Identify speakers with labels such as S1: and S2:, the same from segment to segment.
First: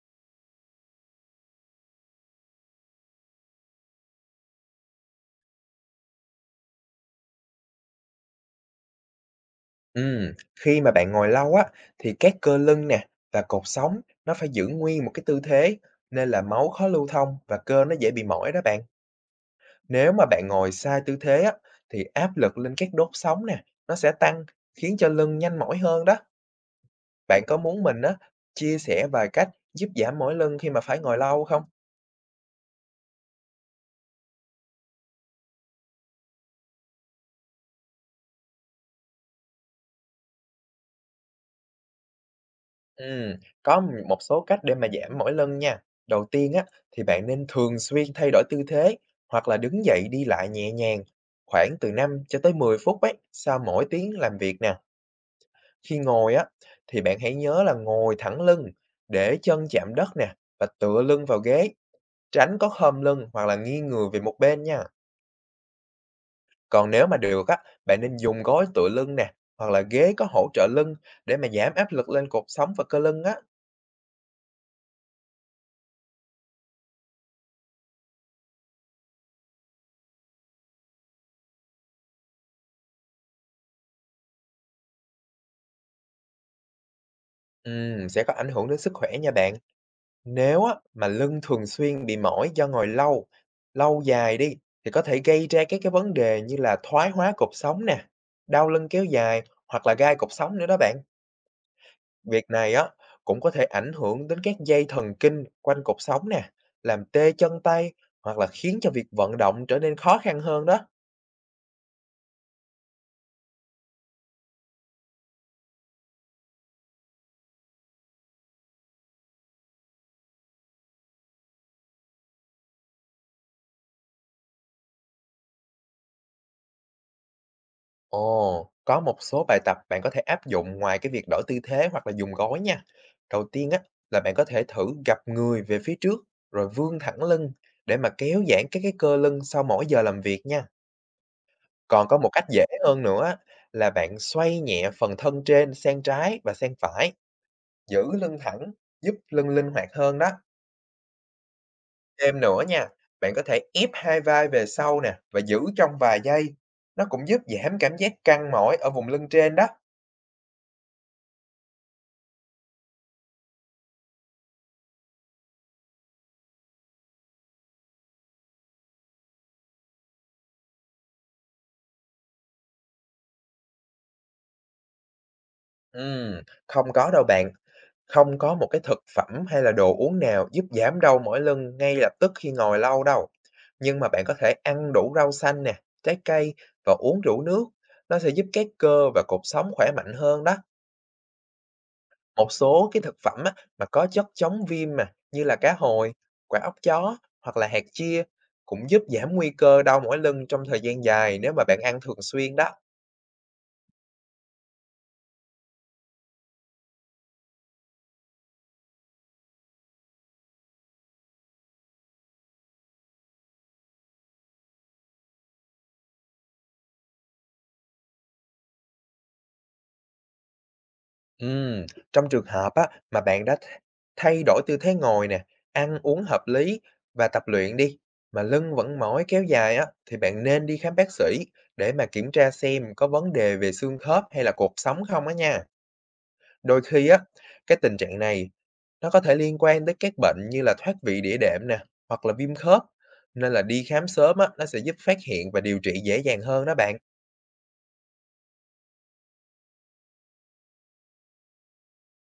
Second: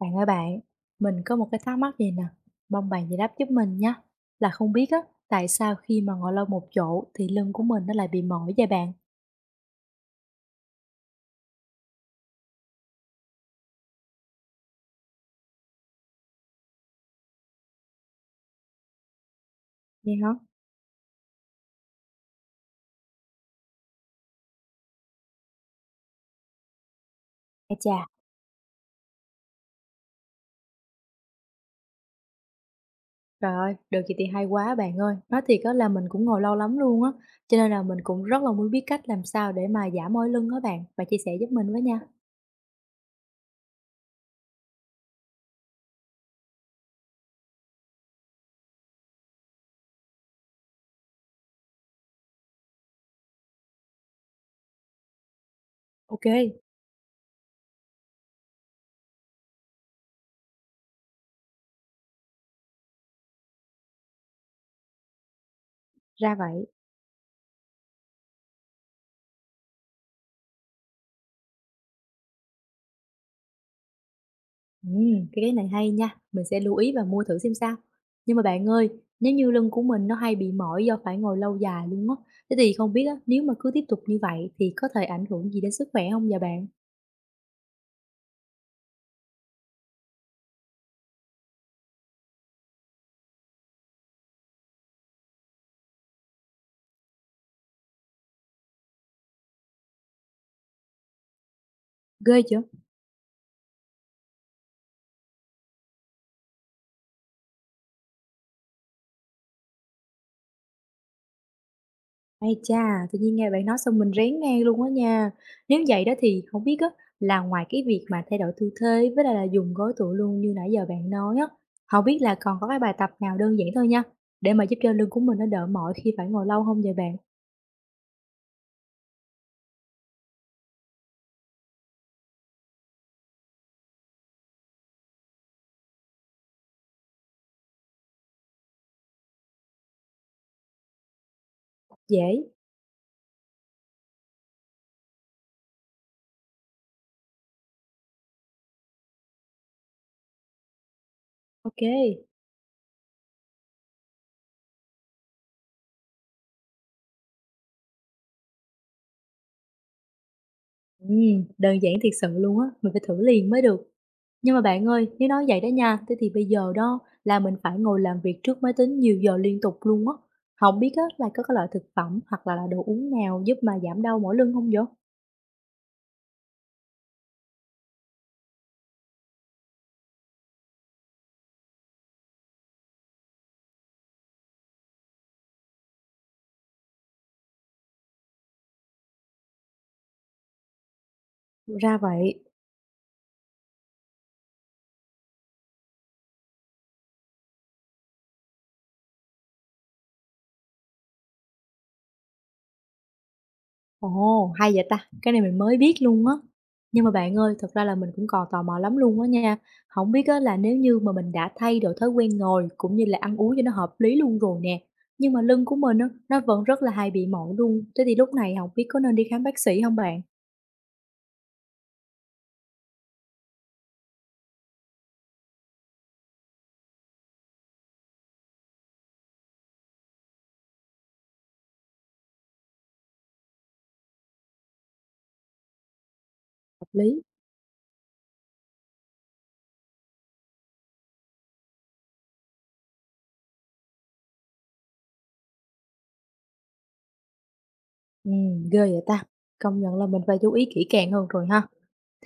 S1: Bạn ơi bạn, mình có một cái thắc mắc gì nè, mong bạn giải đáp giúp mình nhé. Là không biết á, tại sao khi mà ngồi lâu một chỗ thì lưng của mình nó lại bị mỏi vậy bạn?
S2: Ừm, khi mà bạn ngồi lâu á, thì các cơ lưng nè và cột sống nó phải giữ nguyên một cái tư thế, nên là máu khó lưu thông và cơ nó dễ bị mỏi đó bạn. Nếu
S1: Nghe
S2: mà
S1: hả?
S2: bạn ngồi sai tư thế á, thì áp lực lên các đốt sống nè, nó sẽ tăng, khiến cho lưng nhanh mỏi hơn đó. Bạn có
S1: Ê
S2: muốn
S1: chà,
S2: mình á, chia sẻ vài cách giúp giảm mỏi lưng khi mà phải ngồi lâu không?
S1: trời ơi, được gì thì hay quá bạn ơi. Nói thiệt á là mình cũng ngồi lâu lắm luôn á, cho nên là mình cũng rất là muốn biết cách làm sao để mà giảm mỏi lưng á bạn. Bạn chia sẻ giúp mình với nha.
S2: Ừm, có một số cách để mà giảm mỏi lưng nha. Đầu tiên á, thì bạn nên thường xuyên thay đổi tư thế hoặc là đứng dậy đi lại nhẹ nhàng khoảng từ 5 cho tới 10 phút ấy, sau mỗi tiếng làm việc nè. Khi
S1: Ok,
S2: ngồi á, thì bạn hãy nhớ là ngồi thẳng lưng, để chân chạm đất nè và tựa lưng vào ghế, tránh có khom lưng hoặc là nghiêng người về một bên nha.
S1: ra vậy.
S2: Còn nếu mà được á, bạn nên dùng gối tựa lưng nè, hoặc là ghế có hỗ trợ lưng để mà giảm áp lực lên cột sống và cơ lưng á.
S1: Cái này hay nha, mình sẽ lưu ý và mua thử xem sao. Nhưng mà bạn ơi, nếu như lưng của mình nó hay bị mỏi do phải ngồi lâu dài luôn á, thế thì không biết á, nếu mà cứ tiếp tục như vậy thì có thể ảnh hưởng gì đến sức khỏe không dạ bạn?
S2: Sẽ có ảnh hưởng đến sức khỏe nha bạn. Nếu á, mà lưng thường xuyên bị mỏi do ngồi lâu, lâu dài đi, thì có thể gây ra các cái vấn đề như là thoái hóa cột sống nè, đau lưng kéo dài hoặc là gai cột sống nữa đó bạn.
S1: Ghê
S2: Việc
S1: chưa?
S2: này á, cũng có thể ảnh hưởng đến các dây thần kinh quanh cột sống nè, làm tê chân tay hoặc là khiến cho việc vận động trở nên khó khăn hơn đó.
S1: Ai chà, tự nhiên nghe bạn nói xong mình rén ngang luôn á nha. Nếu vậy đó thì không biết á, là ngoài cái việc mà thay đổi tư thế với lại là dùng gối tựa luôn như nãy giờ bạn nói á, không biết là còn có cái bài tập nào đơn giản thôi nha, để mà giúp cho lưng của mình nó đỡ mỏi khi phải ngồi lâu không dạ bạn?
S2: Ồ, có một số bài tập bạn có thể áp dụng ngoài cái việc đổi tư thế hoặc là dùng gối nha. Đầu tiên á là bạn có thể thử gập người về phía trước rồi vươn thẳng lưng để mà kéo giãn các cái cơ lưng sau mỗi giờ làm việc nha. Còn có một
S1: Dễ.
S2: cách dễ hơn nữa á, là bạn xoay nhẹ phần thân trên sang trái và sang phải, giữ lưng thẳng, giúp lưng linh hoạt hơn đó.
S1: Ok.
S2: Thêm nữa nha, bạn có thể ép hai vai về sau nè và giữ trong vài giây. Nó cũng giúp giảm cảm giác căng mỏi ở vùng lưng trên đó.
S1: Đơn giản thiệt sự luôn á, mình phải thử liền mới được. Nhưng mà bạn ơi, nếu nói vậy đó nha, thế thì bây giờ đó là mình phải ngồi làm việc trước máy tính nhiều giờ liên tục luôn á. Không biết á là có cái loại thực phẩm hoặc là đồ uống nào giúp mà giảm đau mỏi lưng không vậy?
S2: Ừm, không có đâu bạn, không có một cái thực phẩm hay là đồ uống nào giúp giảm đau mỏi lưng ngay lập tức khi ngồi lâu đâu. Nhưng mà bạn có thể ăn đủ rau xanh nè, trái cây và uống đủ nước, nó sẽ giúp các cơ và cột sống khỏe mạnh hơn đó.
S1: Ra vậy.
S2: Một số cái thực phẩm á, mà có chất chống viêm mà như là cá hồi, quả óc chó hoặc là hạt chia cũng giúp giảm nguy cơ đau mỏi lưng trong thời gian dài nếu mà bạn ăn thường xuyên đó.
S1: Ồ, hay vậy ta, cái này mình mới biết luôn á. Nhưng mà bạn ơi, thật ra là mình cũng còn tò mò lắm luôn á nha. Không biết á là nếu như mà mình đã thay đổi thói quen ngồi cũng như là ăn uống cho nó hợp lý luôn rồi nè, nhưng mà lưng của mình á, nó vẫn rất là hay bị mỏi luôn. Thế thì lúc này không biết có nên đi khám bác sĩ không bạn?
S2: Ừm, trong trường hợp á, mà bạn đã thay đổi tư thế ngồi nè, ăn uống hợp lý và tập luyện đi, mà lưng vẫn mỏi kéo dài á, thì bạn nên đi khám bác sĩ để mà kiểm tra xem có vấn đề về xương khớp hay là cột sống không á nha. Đôi
S1: Hợp
S2: khi á,
S1: lý.
S2: cái tình trạng này nó có thể liên quan tới các bệnh như là thoát vị đĩa đệm nè, hoặc là viêm khớp, nên là đi khám sớm á, nó sẽ giúp phát hiện và điều trị dễ dàng hơn đó bạn.
S1: Ghê vậy ta. Công nhận là mình phải chú ý kỹ càng hơn rồi ha.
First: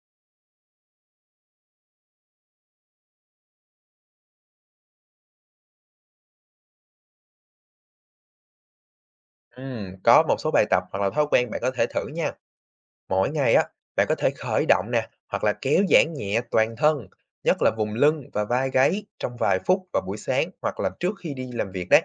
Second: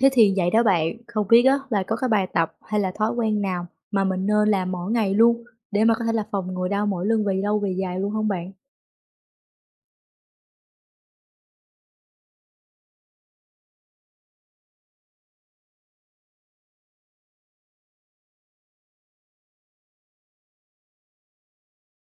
S1: Thế thì vậy đó bạn, không biết á là có cái bài tập hay là thói quen nào mà mình nên làm mỗi ngày luôn để mà có thể là phòng ngừa đau mỏi lưng về lâu về dài luôn không bạn?
S2: Có một số bài tập hoặc là thói quen bạn có thể thử nha. Mỗi ngày á, bạn có thể khởi động nè, hoặc là kéo giãn nhẹ toàn thân, nhất là vùng lưng và vai gáy trong vài phút vào buổi sáng hoặc là trước khi đi làm việc đấy.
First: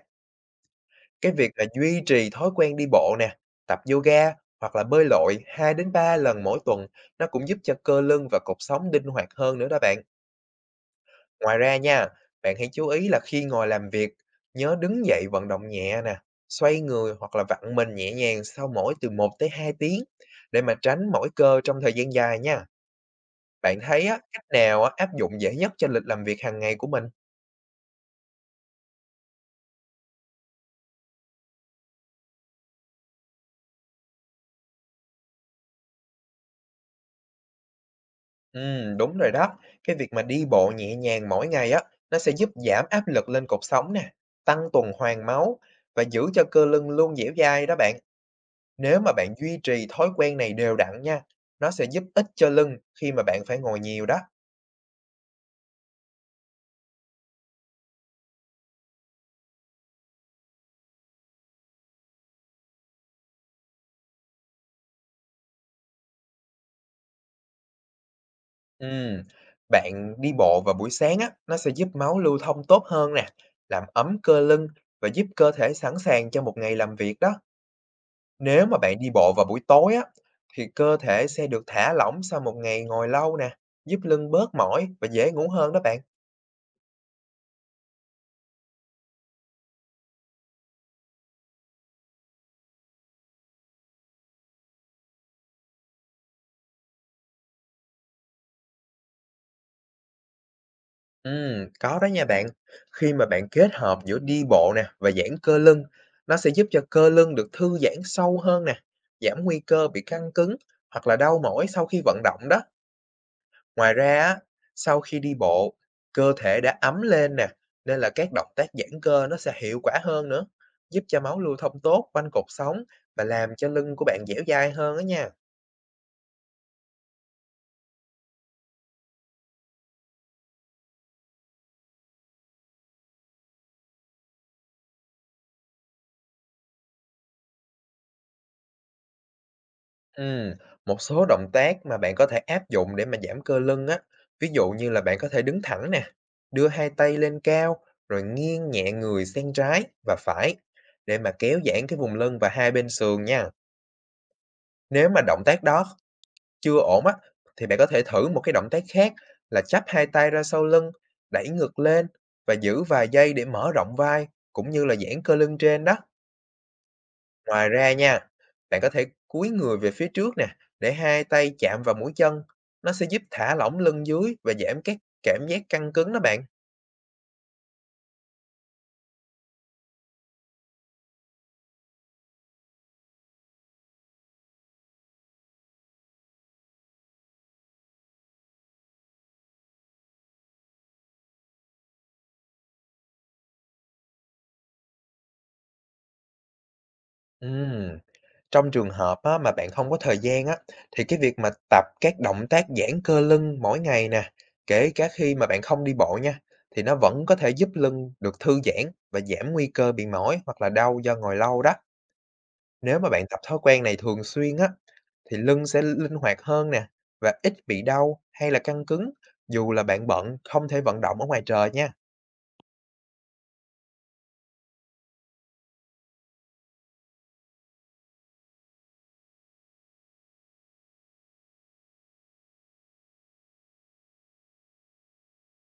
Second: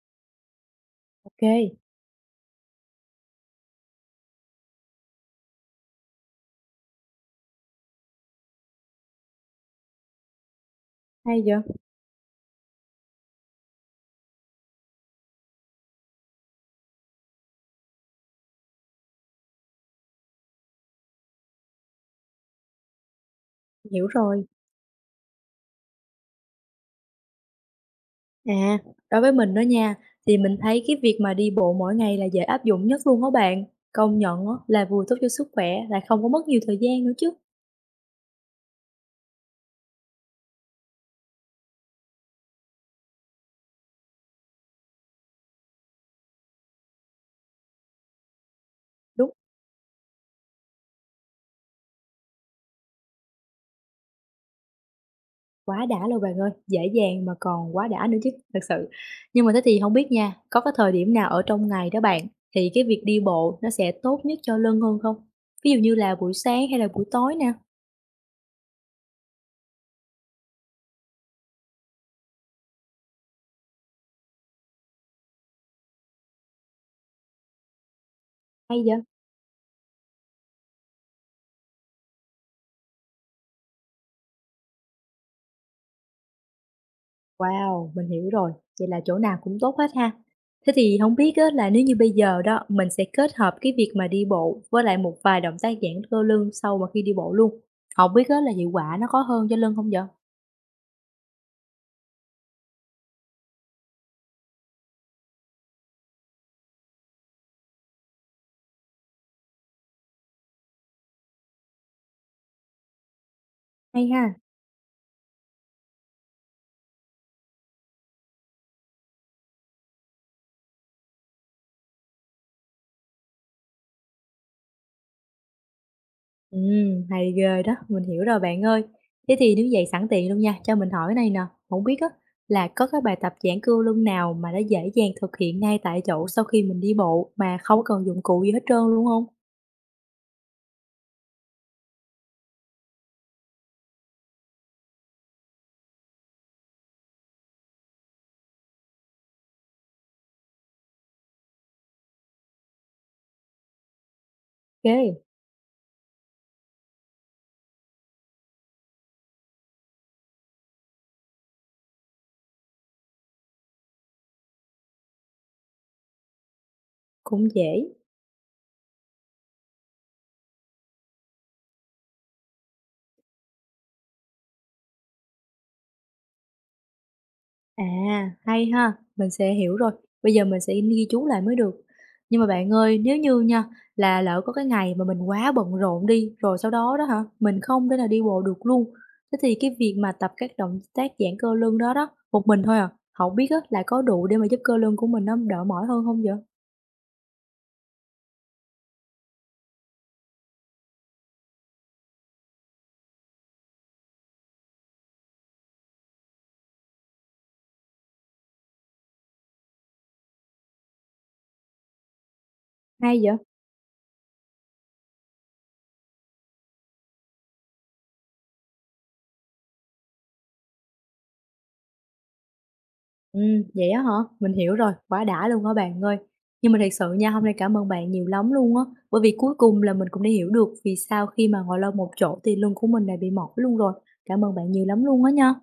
S2: Cái việc là
S1: OK,
S2: duy trì thói quen đi bộ nè, tập yoga hoặc là bơi lội 2 đến 3 lần mỗi tuần, nó cũng giúp cho cơ lưng và cột sống linh hoạt hơn nữa đó bạn.
S1: hay vậy,
S2: Ngoài ra nha, bạn hãy chú ý là khi ngồi làm việc, nhớ đứng dậy vận động nhẹ nè, xoay người hoặc là vặn mình nhẹ nhàng sau mỗi từ 1 tới 2 tiếng để mà tránh mỏi cơ trong thời gian dài nha. Bạn
S1: hiểu
S2: thấy á,
S1: rồi.
S2: cách nào á, áp dụng dễ nhất cho lịch làm việc hàng ngày của mình?
S1: À, đối với mình đó nha, thì mình thấy cái việc mà đi bộ mỗi ngày là dễ áp dụng nhất luôn đó bạn. Công nhận á, là vừa tốt cho sức khỏe, lại không có mất nhiều thời gian nữa chứ.
S2: Đúng rồi đó. Cái việc mà đi bộ nhẹ nhàng mỗi ngày á, nó sẽ giúp giảm áp lực lên cột sống nè, tăng tuần hoàn máu và giữ cho cơ lưng luôn dẻo dai đó bạn. Nếu mà
S1: Đúng,
S2: bạn duy trì thói quen này đều đặn nha, nó sẽ giúp ích cho lưng khi mà bạn phải ngồi nhiều đó.
S1: quá đã luôn bạn ơi, dễ dàng mà còn quá đã nữa chứ, thật sự. Nhưng mà thế thì không biết nha, có cái thời điểm nào ở trong ngày đó bạn, thì cái việc đi bộ nó sẽ tốt nhất cho lưng hơn không? Ví dụ như là buổi sáng hay là buổi tối nè,
S2: Ừm, bạn đi bộ vào buổi sáng á, nó sẽ giúp máu lưu thông tốt hơn nè, làm ấm cơ lưng và giúp cơ thể sẵn sàng cho một ngày làm việc đó. Nếu mà
S1: hay
S2: bạn
S1: vậy?
S2: đi bộ vào buổi tối á, thì cơ thể sẽ được thả lỏng sau một ngày ngồi lâu nè, giúp lưng bớt mỏi và dễ ngủ hơn đó bạn.
S1: Wow, mình hiểu rồi, vậy là chỗ nào cũng tốt hết ha. Thế thì không biết á là nếu như bây giờ đó, mình sẽ kết hợp cái việc mà đi bộ với lại một vài động tác giãn cơ lưng sau mà khi đi bộ luôn, không biết á là hiệu quả nó có hơn cho lưng không vậy?
S2: Có đó nha bạn. Khi mà bạn kết hợp giữa đi bộ nè và giãn cơ lưng, nó sẽ giúp cho cơ lưng được thư giãn sâu hơn nè, giảm nguy cơ bị căng cứng hoặc là đau mỏi sau khi vận động đó. Ngoài
S1: Hay
S2: ra
S1: ha.
S2: á, sau khi đi bộ, cơ thể đã ấm lên nè, nên là các động tác giãn cơ nó sẽ hiệu quả hơn nữa, giúp cho máu lưu thông tốt quanh cột sống và làm cho lưng của bạn dẻo dai hơn đó nha.
S1: Ừ, hay ghê đó, mình hiểu rồi bạn ơi. Thế thì nếu vậy sẵn tiện luôn nha, cho mình hỏi này nè, không biết á là có cái bài tập giãn cơ lưng nào mà nó dễ dàng thực hiện ngay tại chỗ sau khi mình đi bộ mà không cần dụng cụ gì hết trơn luôn không?
S2: Ừm, một số động tác mà bạn có thể áp dụng để mà giảm cơ lưng á, ví dụ như là bạn có thể đứng thẳng nè, đưa hai tay lên cao, rồi nghiêng nhẹ người sang trái và phải để mà kéo giãn cái vùng lưng và hai bên sườn nha. Nếu
S1: Ok,
S2: mà động tác đó chưa ổn á, thì bạn có thể thử một cái động tác khác là chắp hai tay ra sau lưng, đẩy ngược lên và giữ vài giây để mở rộng vai cũng như là giãn cơ lưng trên đó.
S1: cũng
S2: Ngoài
S1: dễ.
S2: ra nha, bạn có thể cúi người về phía trước nè, để hai tay chạm vào mũi chân. Nó sẽ giúp thả lỏng lưng dưới và giảm các cảm giác căng cứng đó bạn.
S1: À, hay ha, mình sẽ hiểu rồi. Bây giờ mình sẽ ghi chú lại mới được. Nhưng mà bạn ơi, nếu như nha, là lỡ có cái ngày mà mình quá bận rộn đi, rồi sau đó đó hả, mình không thể nào đi bộ được luôn. Thế thì cái việc mà tập các động tác giãn cơ lưng đó đó, một mình thôi à, không biết á, là có đủ để mà giúp cơ lưng của mình nó đỡ mỏi hơn không vậy?
S2: Ừm. Trong trường hợp á, mà bạn không có thời gian á, thì cái việc mà tập các động tác giãn cơ lưng mỗi ngày nè, kể cả khi mà bạn không đi bộ nha, thì nó vẫn có thể giúp lưng được thư giãn và giảm nguy cơ bị mỏi hoặc là đau do ngồi lâu đó. Nếu mà
S1: Hay
S2: bạn
S1: vậy?
S2: tập thói quen này thường xuyên á, thì lưng sẽ linh hoạt hơn nè và ít bị đau hay là căng cứng dù là bạn bận không thể vận động ở ngoài trời nha.
S1: Vậy á hả? Mình hiểu rồi, quá đã luôn á bạn ơi. Nhưng mà thật sự nha, hôm nay cảm ơn bạn nhiều lắm luôn á, bởi vì cuối cùng là mình cũng đã hiểu được vì sao khi mà ngồi lâu một chỗ thì lưng của mình đã bị mỏi luôn rồi. Cảm ơn bạn nhiều lắm luôn á nha.